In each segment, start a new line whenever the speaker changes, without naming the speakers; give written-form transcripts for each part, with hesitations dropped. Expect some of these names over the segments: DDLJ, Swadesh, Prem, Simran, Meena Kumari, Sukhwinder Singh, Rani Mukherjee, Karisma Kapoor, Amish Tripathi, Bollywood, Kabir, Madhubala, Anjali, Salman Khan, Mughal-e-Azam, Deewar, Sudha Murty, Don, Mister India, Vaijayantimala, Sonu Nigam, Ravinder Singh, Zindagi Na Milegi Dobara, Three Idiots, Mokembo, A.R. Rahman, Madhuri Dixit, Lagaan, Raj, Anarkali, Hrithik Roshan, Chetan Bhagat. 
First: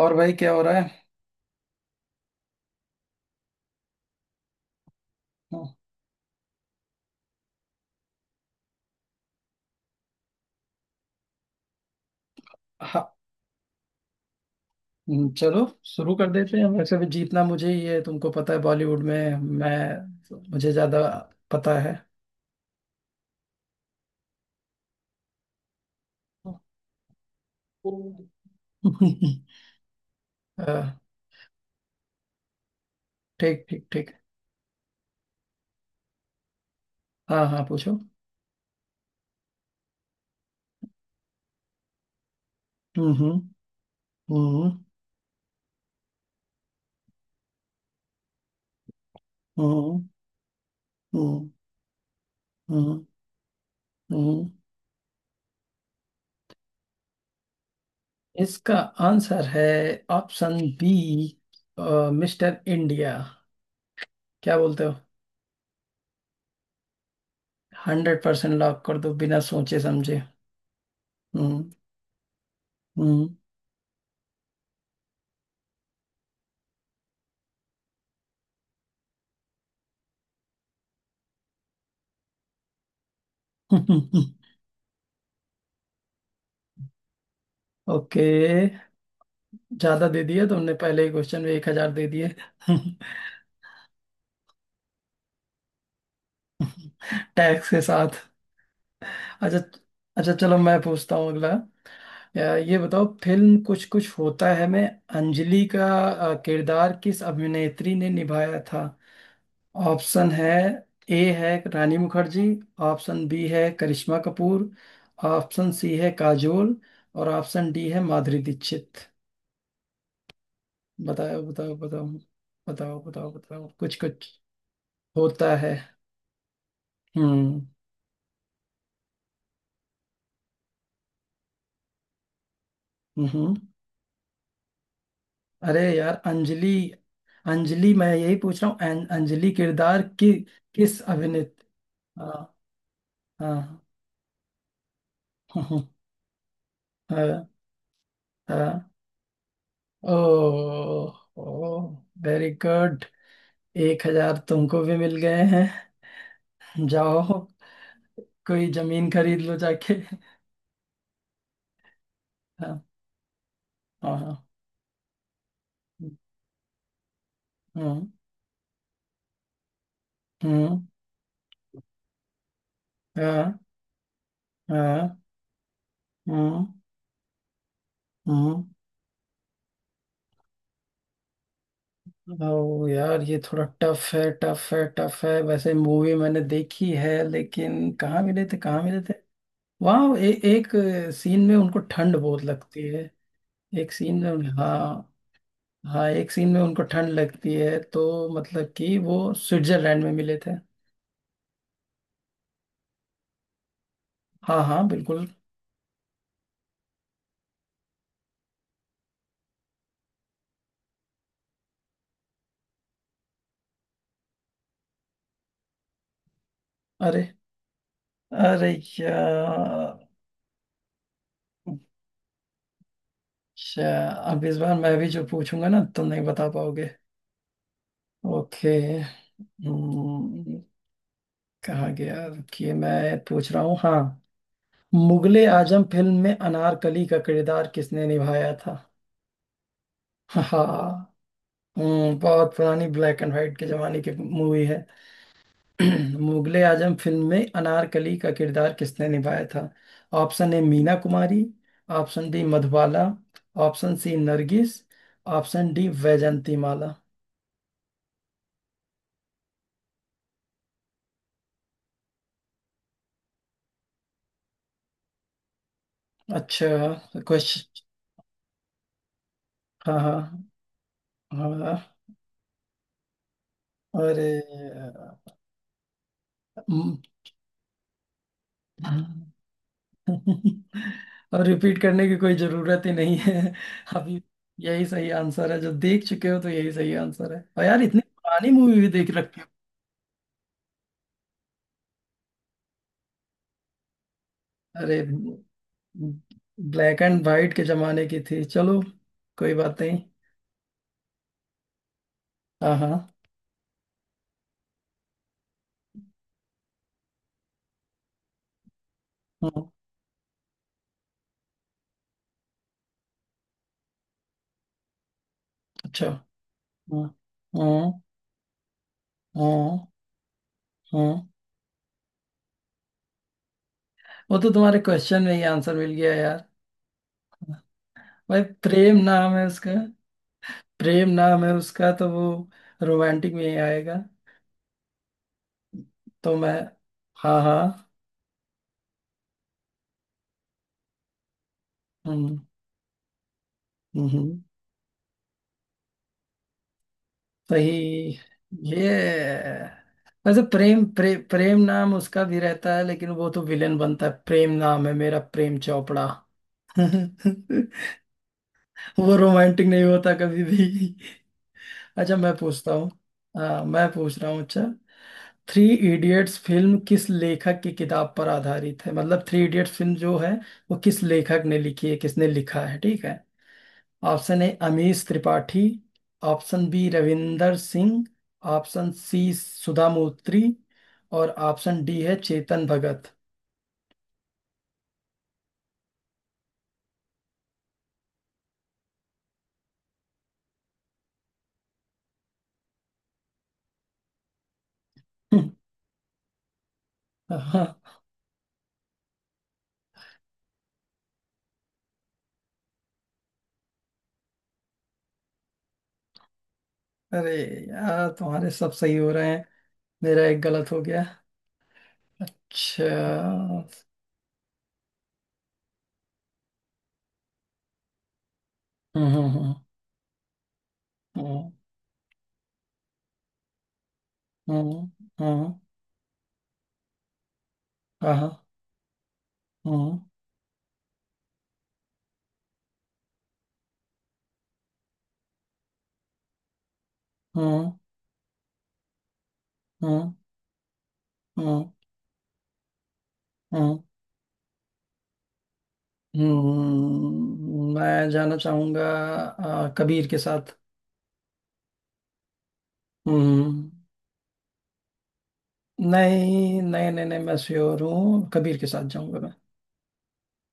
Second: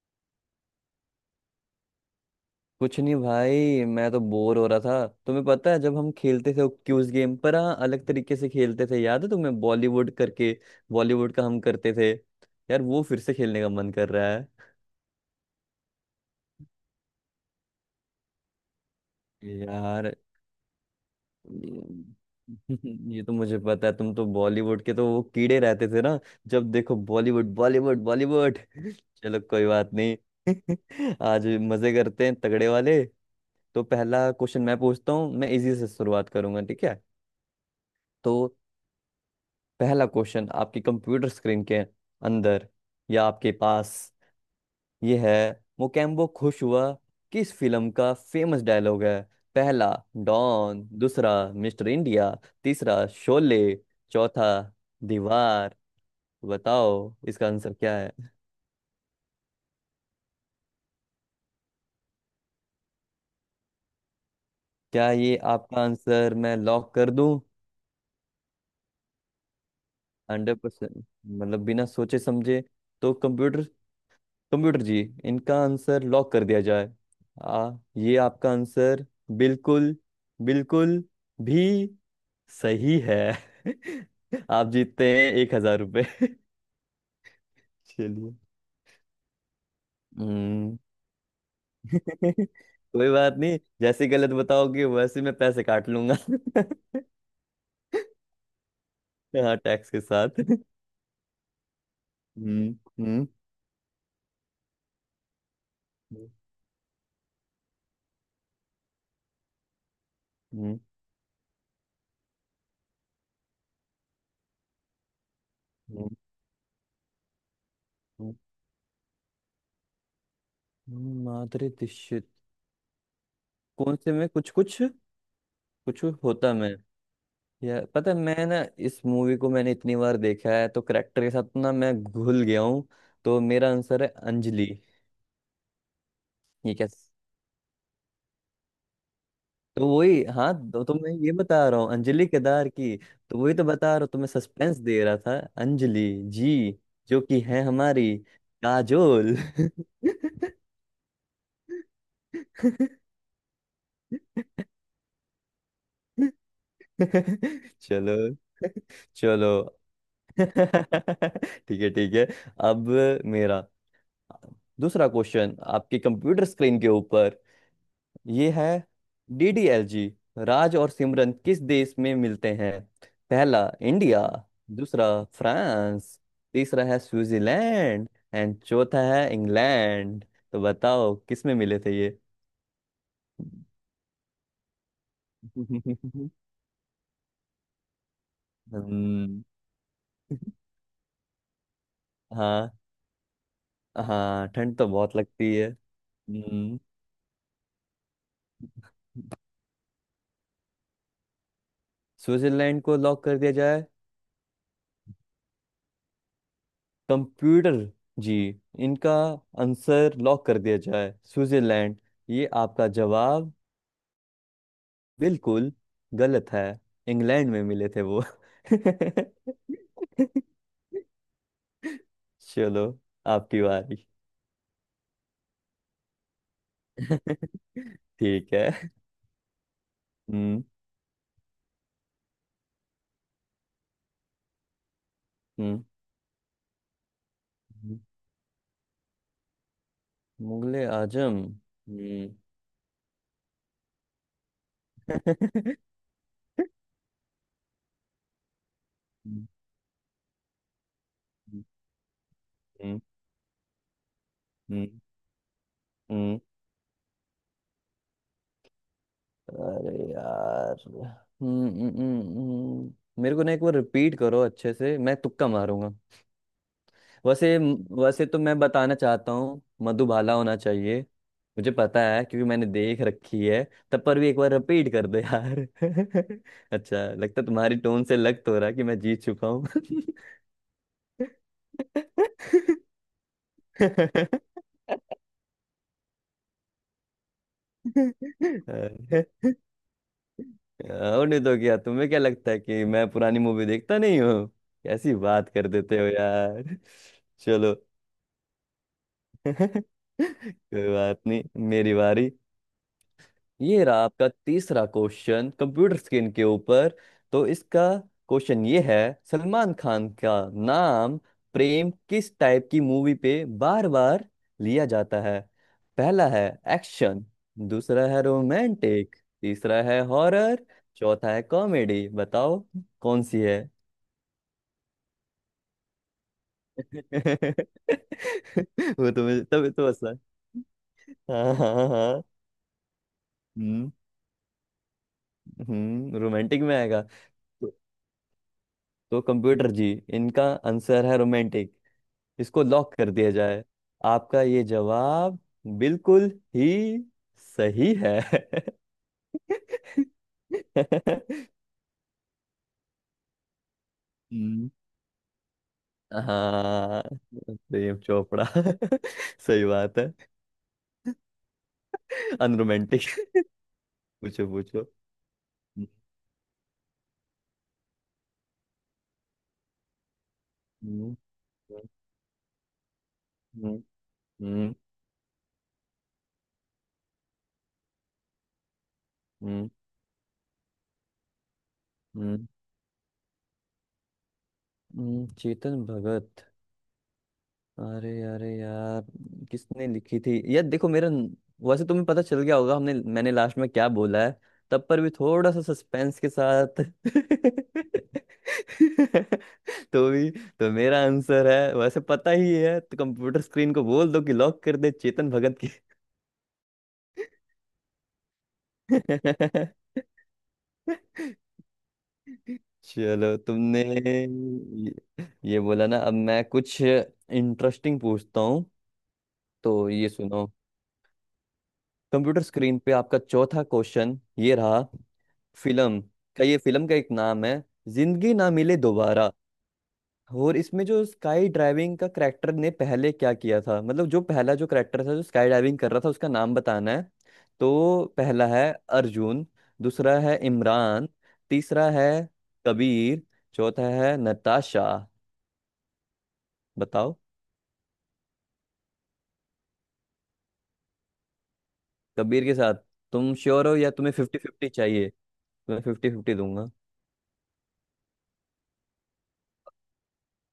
और भाई, क्या हो रहा है?
कुछ नहीं भाई। मैं तो बोर हो रहा था। तुम्हें पता है जब हम खेलते थे क्यूज गेम पर, हाँ, अलग तरीके से खेलते थे, याद है तुम्हें, बॉलीवुड करके। बॉलीवुड का हम करते थे। यार, वो
हाँ।
फिर से खेलने का मन कर रहा है।
चलो शुरू कर देते हैं, वैसे भी जीतना मुझे ही है। तुमको पता है बॉलीवुड में
यार,
मैं मुझे ज्यादा पता है।
ये ये तो मुझे पता है, तुम तो बॉलीवुड के तो वो कीड़े रहते थे ना। जब देखो, बॉलीवुड बॉलीवुड बॉलीवुड।
अ,
चलो कोई बात नहीं। आज मजे करते हैं तगड़े वाले।
ठीक
तो
ठीक ठीक।
पहला क्वेश्चन मैं पूछता हूँ, मैं इजी से शुरुआत करूंगा, ठीक है।
हाँ हाँ, पूछो।
तो पहला क्वेश्चन, आपकी कंप्यूटर स्क्रीन के अंदर
हम्म।
या
हम्म।
आपके पास
हम्म।
ये है। मोकेम्बो खुश हुआ किस फिल्म का फेमस डायलॉग है? पहला
हम्म।
डॉन, दूसरा मिस्टर इंडिया,
हम्म।
तीसरा शोले,
हम्म।
चौथा दीवार। बताओ इसका आंसर क्या है।
इसका आंसर है ऑप्शन बी, मिस्टर इंडिया। क्या बोलते हो?
क्या ये आपका आंसर मैं लॉक कर दूं?
100% लॉक कर दो, बिना सोचे समझे।
100%? मतलब
हम्म।
बिना सोचे समझे। तो कंप्यूटर, जी, इनका आंसर लॉक कर दिया जाए। आ, ये आपका आंसर बिल्कुल, बिल्कुल भी सही है।
हम्म।
आप जीतते हैं 1,000 रुपये।
ओके।
चलिए।
ज्यादा दे दिया तुमने,
हम्म।
पहले ही क्वेश्चन में 1,000 दे दिए।
कोई बात नहीं, जैसे गलत बताओगे वैसे मैं पैसे काट लूंगा।
टैक्स के साथ।
हाँ,
अच्छा।
टैक्स के
अच्छा
साथ।
चलो मैं पूछता हूँ अगला। अ,
हम्म
ये बताओ,
हम्म
फिल्म कुछ कुछ होता है में अंजलि का किरदार किस अभिनेत्री ने निभाया था? ऑप्शन है
हम्म
ए है रानी मुखर्जी, ऑप्शन बी है करिश्मा कपूर, ऑप्शन सी है
हम्म,
काजोल, और ऑप्शन डी है
हम्म,
माधुरी दीक्षित। बताओ
माधुरी
बताओ बताओ।
दीक्षित।
बताओ बताओ बताओ कुछ
कौन से में
कुछ
कुछ कुछ?
होता है।
होता मैं।
हम्म।
यार पता है, मैं ना, इस मूवी को मैंने इतनी बार देखा है तो करेक्टर के साथ ना मैं घुल गया हूँ। तो
हम्म।
मेरा आंसर है अंजलि।
अरे यार, अंजलि।
ये क्या?
अंजलि, मैं यही पूछ रहा हूँ, अंजलि
तो
किरदार
वही,
की
हाँ, तो
किस
मैं ये
अभिनेत—
बता रहा हूँ, अंजलि
हाँ
केदार की। तो वही तो
हाँ।
बता रहा हूँ, तो मैं सस्पेंस दे रहा था।
हम्म,
अंजलि जी, जो कि
हाँ
है हमारी
हाँ।
काजोल।
ओ, ओ, वेरी गुड। 1,000 तुमको भी मिल गए हैं। जाओ
चलो।
कोई जमीन खरीद
चलो।
लो जाके।
ठीक है, ठीक है।
हाँ
अब मेरा
हाँ हाँ।
दूसरा क्वेश्चन आपके कंप्यूटर स्क्रीन के ऊपर
हम्म।
ये है। डीडीएलजी, राज
हम्म।
और सिमरन किस देश में मिलते हैं?
हाँ
पहला इंडिया, दूसरा
हाँ।
फ्रांस,
हम्म।
तीसरा है स्विट्जरलैंड, एंड
हम्म।
चौथा है इंग्लैंड। तो बताओ किस में मिले थे ये।
ओ यार, ये थोड़ा टफ है, टफ है, टफ है। वैसे मूवी मैंने देखी है लेकिन कहाँ मिले थे, कहाँ मिले थे।
हम्म।
वहाँ एक सीन में उनको ठंड बहुत
हाँ।
लगती है। एक सीन में,
हाँ, ठंड तो
हाँ।
बहुत लगती है।
हाँ, एक सीन में
हम्म,
उनको ठंड लगती है, तो मतलब कि वो स्विट्जरलैंड में मिले थे।
स्विट्जरलैंड को लॉक कर दिया जाए।
हाँ हाँ, बिल्कुल।
कंप्यूटर जी, इनका आंसर लॉक कर दिया जाए, स्विट्जरलैंड। ये आपका जवाब बिल्कुल गलत है।
अरे।
इंग्लैंड में मिले थे वो।
अरे यार।
चलो, आपकी
अच्छा,
बारी।
अब इस बार मैं भी जो पूछूंगा ना तुम नहीं बता पाओगे।
ठीक
ओके।
है।
हम्म,
हम्म।
कहाँ गया? रुकिए, मैं पूछ रहा हूँ। हाँ। मुगले आजम
हम्म
फिल्म में अनारकली का किरदार
हम्म,
किसने निभाया था?
मुगले
हाँ।
आजम। हम्म।
बहुत पुरानी ब्लैक एंड व्हाइट के जमाने की मूवी है। मुगले आजम फिल्म में अनारकली का किरदार किसने निभाया
हम्म,
था? Option A Meena Kumari, option D
हम्म,
मधुबाला, ऑप्शन सी नरगिस,
हम्म,
ऑप्शन डी
हम्म।
वैजंती माला।
अरे यार, मेरे को ना एक बार रिपीट करो अच्छे से, मैं तुक्का मारूंगा।
अच्छा
वैसे
क्वेश्चन।
वैसे तो मैं बताना चाहता हूँ
हाँ हाँ
मधुबाला होना चाहिए। मुझे
हाँ।
पता है क्योंकि मैंने देख रखी है। तब पर भी
अरे।
एक बार रिपीट कर दो यार। अच्छा लगता है, तुम्हारी टोन से लग तो रहा है कि मैं जीत चुका
हम्म,
हूँ।
और रिपीट करने की कोई जरूरत ही नहीं है अभी। यही सही आंसर है, जो देख चुके हो तो यही सही आंसर है। और यार, इतनी पुरानी मूवी भी देख रखी हो।
और नहीं तो क्या, तुम्हें क्या लगता है कि मैं पुरानी मूवी देखता नहीं हूँ?
अरे,
कैसी बात कर देते हो यार।
ब्लैक एंड वाइट के
चलो।
जमाने की थी। चलो कोई बात नहीं।
कोई बात नहीं। मेरी बारी।
हाँ हाँ।
ये रहा आपका तीसरा क्वेश्चन, कंप्यूटर स्क्रीन के ऊपर। तो इसका क्वेश्चन ये है,
हाँ,
सलमान खान का नाम प्रेम किस टाइप की मूवी पे बार बार लिया जाता है?
अच्छा।
पहला है
हाँ
एक्शन,
हाँ
दूसरा है रोमांटिक, तीसरा
हाँ
है हॉरर,
हाँ।
चौथा है कॉमेडी। बताओ कौन सी है।
वो तो तुम्हारे क्वेश्चन में ही आंसर मिल गया यार। भाई, प्रेम
वो
नाम
तुम्हें
है
तभी
उसका।
तो आसान।
प्रेम नाम है
हाँ हाँ हाँ
उसका, तो
हाँ।
वो रोमांटिक में ही
हम्म।
आएगा।
हम्म,
तो मैं—
रोमांटिक में आएगा।
हाँ हाँ।
तो कंप्यूटर जी, इनका आंसर है रोमांटिक।
हम्म।
इसको लॉक कर दिया जाए।
हम्म,
आपका ये जवाब बिल्कुल ही सही
सही।
है।
ये— वैसे प्रेम नाम उसका भी रहता है, लेकिन वो तो विलेन बनता है। प्रेम
हम्म,
नाम है मेरा, प्रेम चोपड़ा।
हाँ, प्रेम चोपड़ा।
वो
सही
रोमांटिक नहीं
बात है।
होता कभी भी। अच्छा, मैं पूछता हूँ।
अनरोमांटिक।
हाँ मैं पूछ रहा हूँ।
पूछो
अच्छा।
पूछो।
थ्री इडियट्स फिल्म किस लेखक की किताब पर आधारित है? मतलब थ्री इडियट्स फिल्म जो है वो किस
हम्म, हम्म,
लेखक ने लिखी है, किसने लिखा है, ठीक है?
हम्म,
ऑप्शन ए
हम्म,
Amish Tripathi, option B Ravinder Singh, option C
हम्म,
सुधा मूर्ति, और ऑप्शन डी है
हम्म,
चेतन भगत।
चेतन भगत। अरे, यार, किसने लिखी थी यार। देखो मेरा वैसे तुम्हें पता चल गया होगा, हमने मैंने लास्ट में क्या बोला है। तब पर भी थोड़ा सा सस्पेंस के साथ।
हाँ।
तो भी, तो मेरा आंसर है, वैसे पता ही है, तो कंप्यूटर स्क्रीन को बोल दो कि लॉक कर दे चेतन भगत की।
अरे यार, तुम्हारे सब सही हो रहे हैं। मेरा एक गलत हो गया। अच्छा।
चलो, तुमने ये बोला ना, अब मैं कुछ इंटरेस्टिंग पूछता हूँ।
हम्म।
तो ये सुनो।
हम्म
कंप्यूटर स्क्रीन पे आपका चौथा क्वेश्चन ये
हम्म।
रहा।
हम्म हम्म,
फिल्म का ये फिल्म का एक नाम है,
हाँ, हाँ,
जिंदगी ना मिले दोबारा।
हम्म
और इसमें जो स्काई ड्राइविंग का करेक्टर ने पहले क्या किया था, मतलब जो पहला जो करेक्टर था जो स्काई ड्राइविंग कर रहा था उसका नाम बताना है।
हम्म।
तो पहला है अर्जुन,
हम्म
दूसरा है इमरान,
हम्म।
तीसरा है कबीर,
हम्म,
चौथा है नताशा। बताओ।
हम्म। मैं जाना चाहूंगा कबीर के साथ।
कबीर के साथ? तुम
हम्म।
श्योर हो या तुम्हें 50-50 चाहिए? तुम्हें फिफ्टी फिफ्टी
नहीं
दूंगा।
नहीं नहीं नहीं, मैं श्योर हूँ, कबीर के साथ जाऊंगा मैं।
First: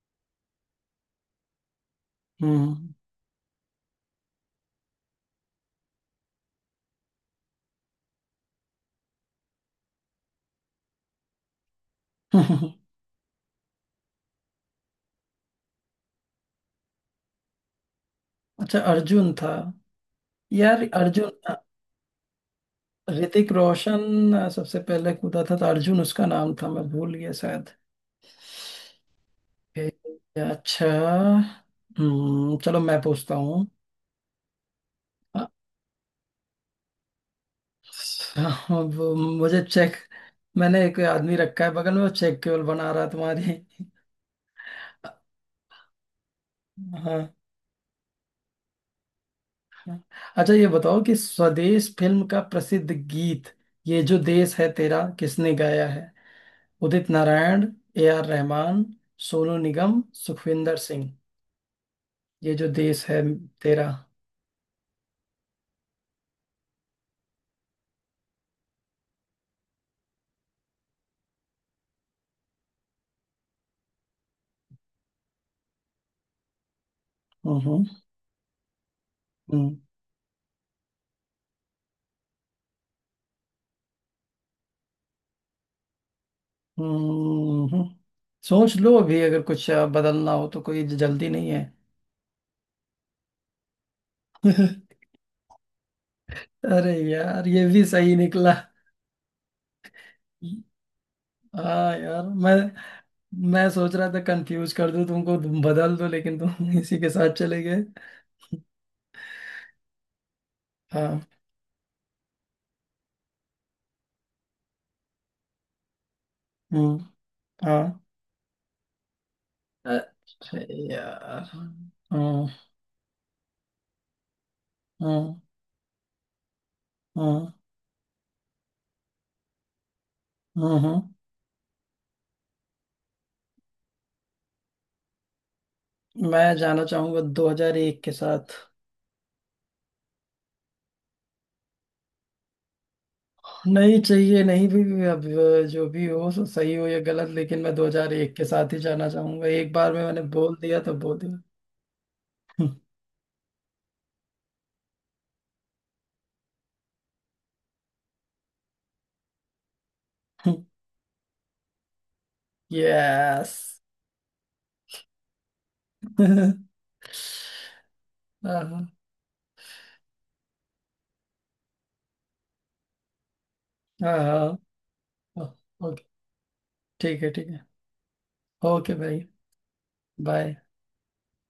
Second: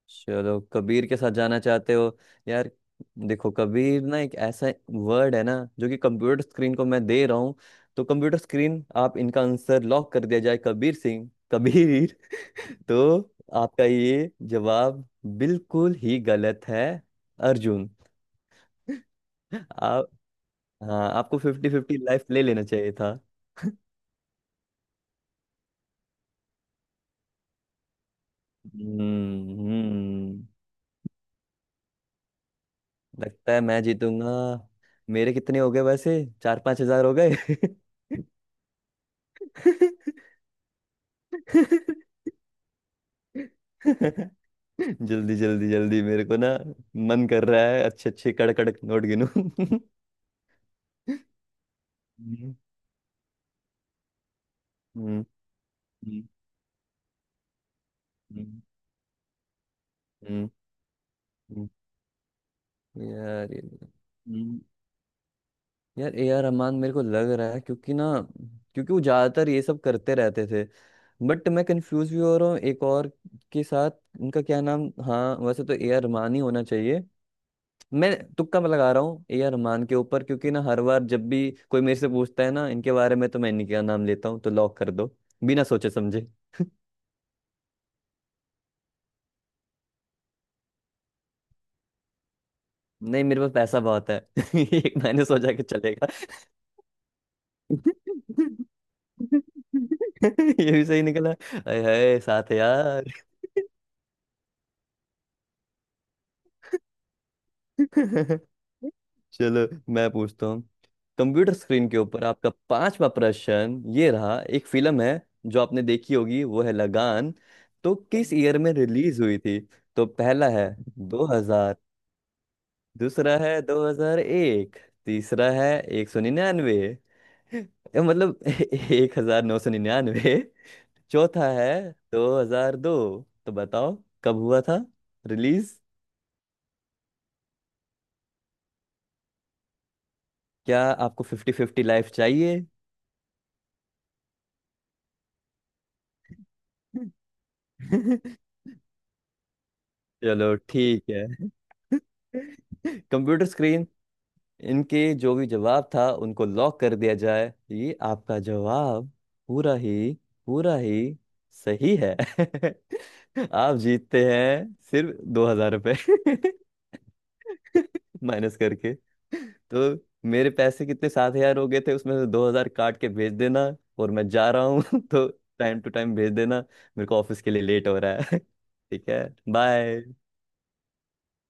चलो, कबीर के साथ जाना चाहते हो। यार
हम्म।
देखो, कबीर ना एक ऐसा वर्ड है ना जो कि कंप्यूटर स्क्रीन को मैं दे रहा हूँ। तो कंप्यूटर स्क्रीन, आप इनका आंसर लॉक कर दिया जाए, कबीर सिंह कबीर। तो आपका ये जवाब बिल्कुल ही गलत है। अर्जुन।
अच्छा, अर्जुन था।
आप,
यार,
हाँ,
अर्जुन।
आपको फिफ्टी फिफ्टी लाइफ ले लेना चाहिए था।
ऋतिक रोशन सबसे पहले कूदा था, तो अर्जुन उसका नाम था, मैं भूल गया शायद।
हम्म
ए,
हम्म,
अच्छा। हम्म, चलो मैं पूछता
लगता है
हूँ।
मैं जीतूंगा। मेरे
अ,
कितने हो गए वैसे, 4-5 हजार हो गए?
वो मुझे चेक— मैंने एक आदमी रखा है बगल में, वो चेक केवल बना रहा है तुम्हारी।
जल्दी जल्दी जल्दी, मेरे को ना
हाँ।
मन कर रहा है अच्छे अच्छे कड़क कड़क नोट गिनूं।
अच्छा, ये बताओ कि स्वदेश फिल्म का प्रसिद्ध गीत ये जो देश है तेरा
हम्म
किसने गाया है?
हम्म,
उदित नारायण, ए आर
हम्म,
रहमान, सोनू निगम,
हम्म,
सुखविंदर सिंह।
हम्म।
ये जो देश है
यार ये
तेरा।
यार, A R रहमान मेरे को लग रहा है, क्योंकि ना, क्योंकि वो ज्यादातर ये सब करते रहते थे। बट मैं कंफ्यूज भी हो रहा हूँ एक और के साथ, उनका क्या नाम, हाँ, वैसे तो ए आर रहमान ही होना चाहिए।
हम्म।
मैं तुक्का लगा रहा हूँ ए आर
हम्म
रहमान के ऊपर, क्योंकि ना हर बार जब भी कोई मेरे से पूछता है ना इनके बारे में तो मैं इन्हीं का नाम लेता हूँ, तो लॉक कर दो बिना सोचे समझे।
हम्म। सोच लो, अभी अगर कुछ बदलना हो तो कोई जल्दी नहीं है।
नहीं, मेरे पास पैसा बहुत है। एक मैंने सोचा कि चलेगा।
अरे यार, ये भी सही निकला।
ये भी सही निकला। अरे
हाँ
हाय,
यार,
साथ है यार।
मैं सोच रहा था कंफ्यूज कर दूं तुमको तुम बदल दो, लेकिन तुम इसी के साथ चले गए।
चलो मैं पूछता हूँ।
हाँ।
कंप्यूटर स्क्रीन के ऊपर आपका पांचवा प्रश्न ये रहा। एक फिल्म है जो आपने देखी होगी, वो है
हम्म।
लगान। तो
हाँ।
किस ईयर में रिलीज हुई थी? तो पहला
अरे
है
यार।
2000,
हम्म
दूसरा है 2001,
हम्म
तीसरा है 199,
हम्म
ये मतलब 1999,
हम्म।
चौथा है 2002। तो बताओ कब हुआ था रिलीज।
मैं जाना चाहूंगा 2001 के साथ।
क्या आपको फिफ्टी फिफ्टी लाइफ चाहिए?
नहीं चाहिए नहीं, अब जो भी हो सो, सही हो या गलत, लेकिन मैं 2001 के साथ ही जाना चाहूंगा, एक बार में मैंने बोल
चलो
दिया तो
ठीक
बोल
है।
दिया।
कंप्यूटर स्क्रीन, इनके जो भी जवाब था उनको लॉक कर दिया जाए। ये आपका जवाब पूरा ही, पूरा ही सही है।
यस।
आप जीतते हैं सिर्फ 2,000 रुपये।
हाँ
माइनस
हाँ
करके। तो मेरे पैसे कितने, 7,000 हो गए थे, उसमें से 2,000 काट के भेज देना। और
हाँ
मैं जा
हाँ,
रहा हूँ। तो टाइम टू
ओके
टाइम भेज देना, मेरे को
ठीक है
ऑफिस
ठीक
के लिए
है।
लेट हो रहा है।
ओके
ठीक
भाई।
है। बाय।
बाय।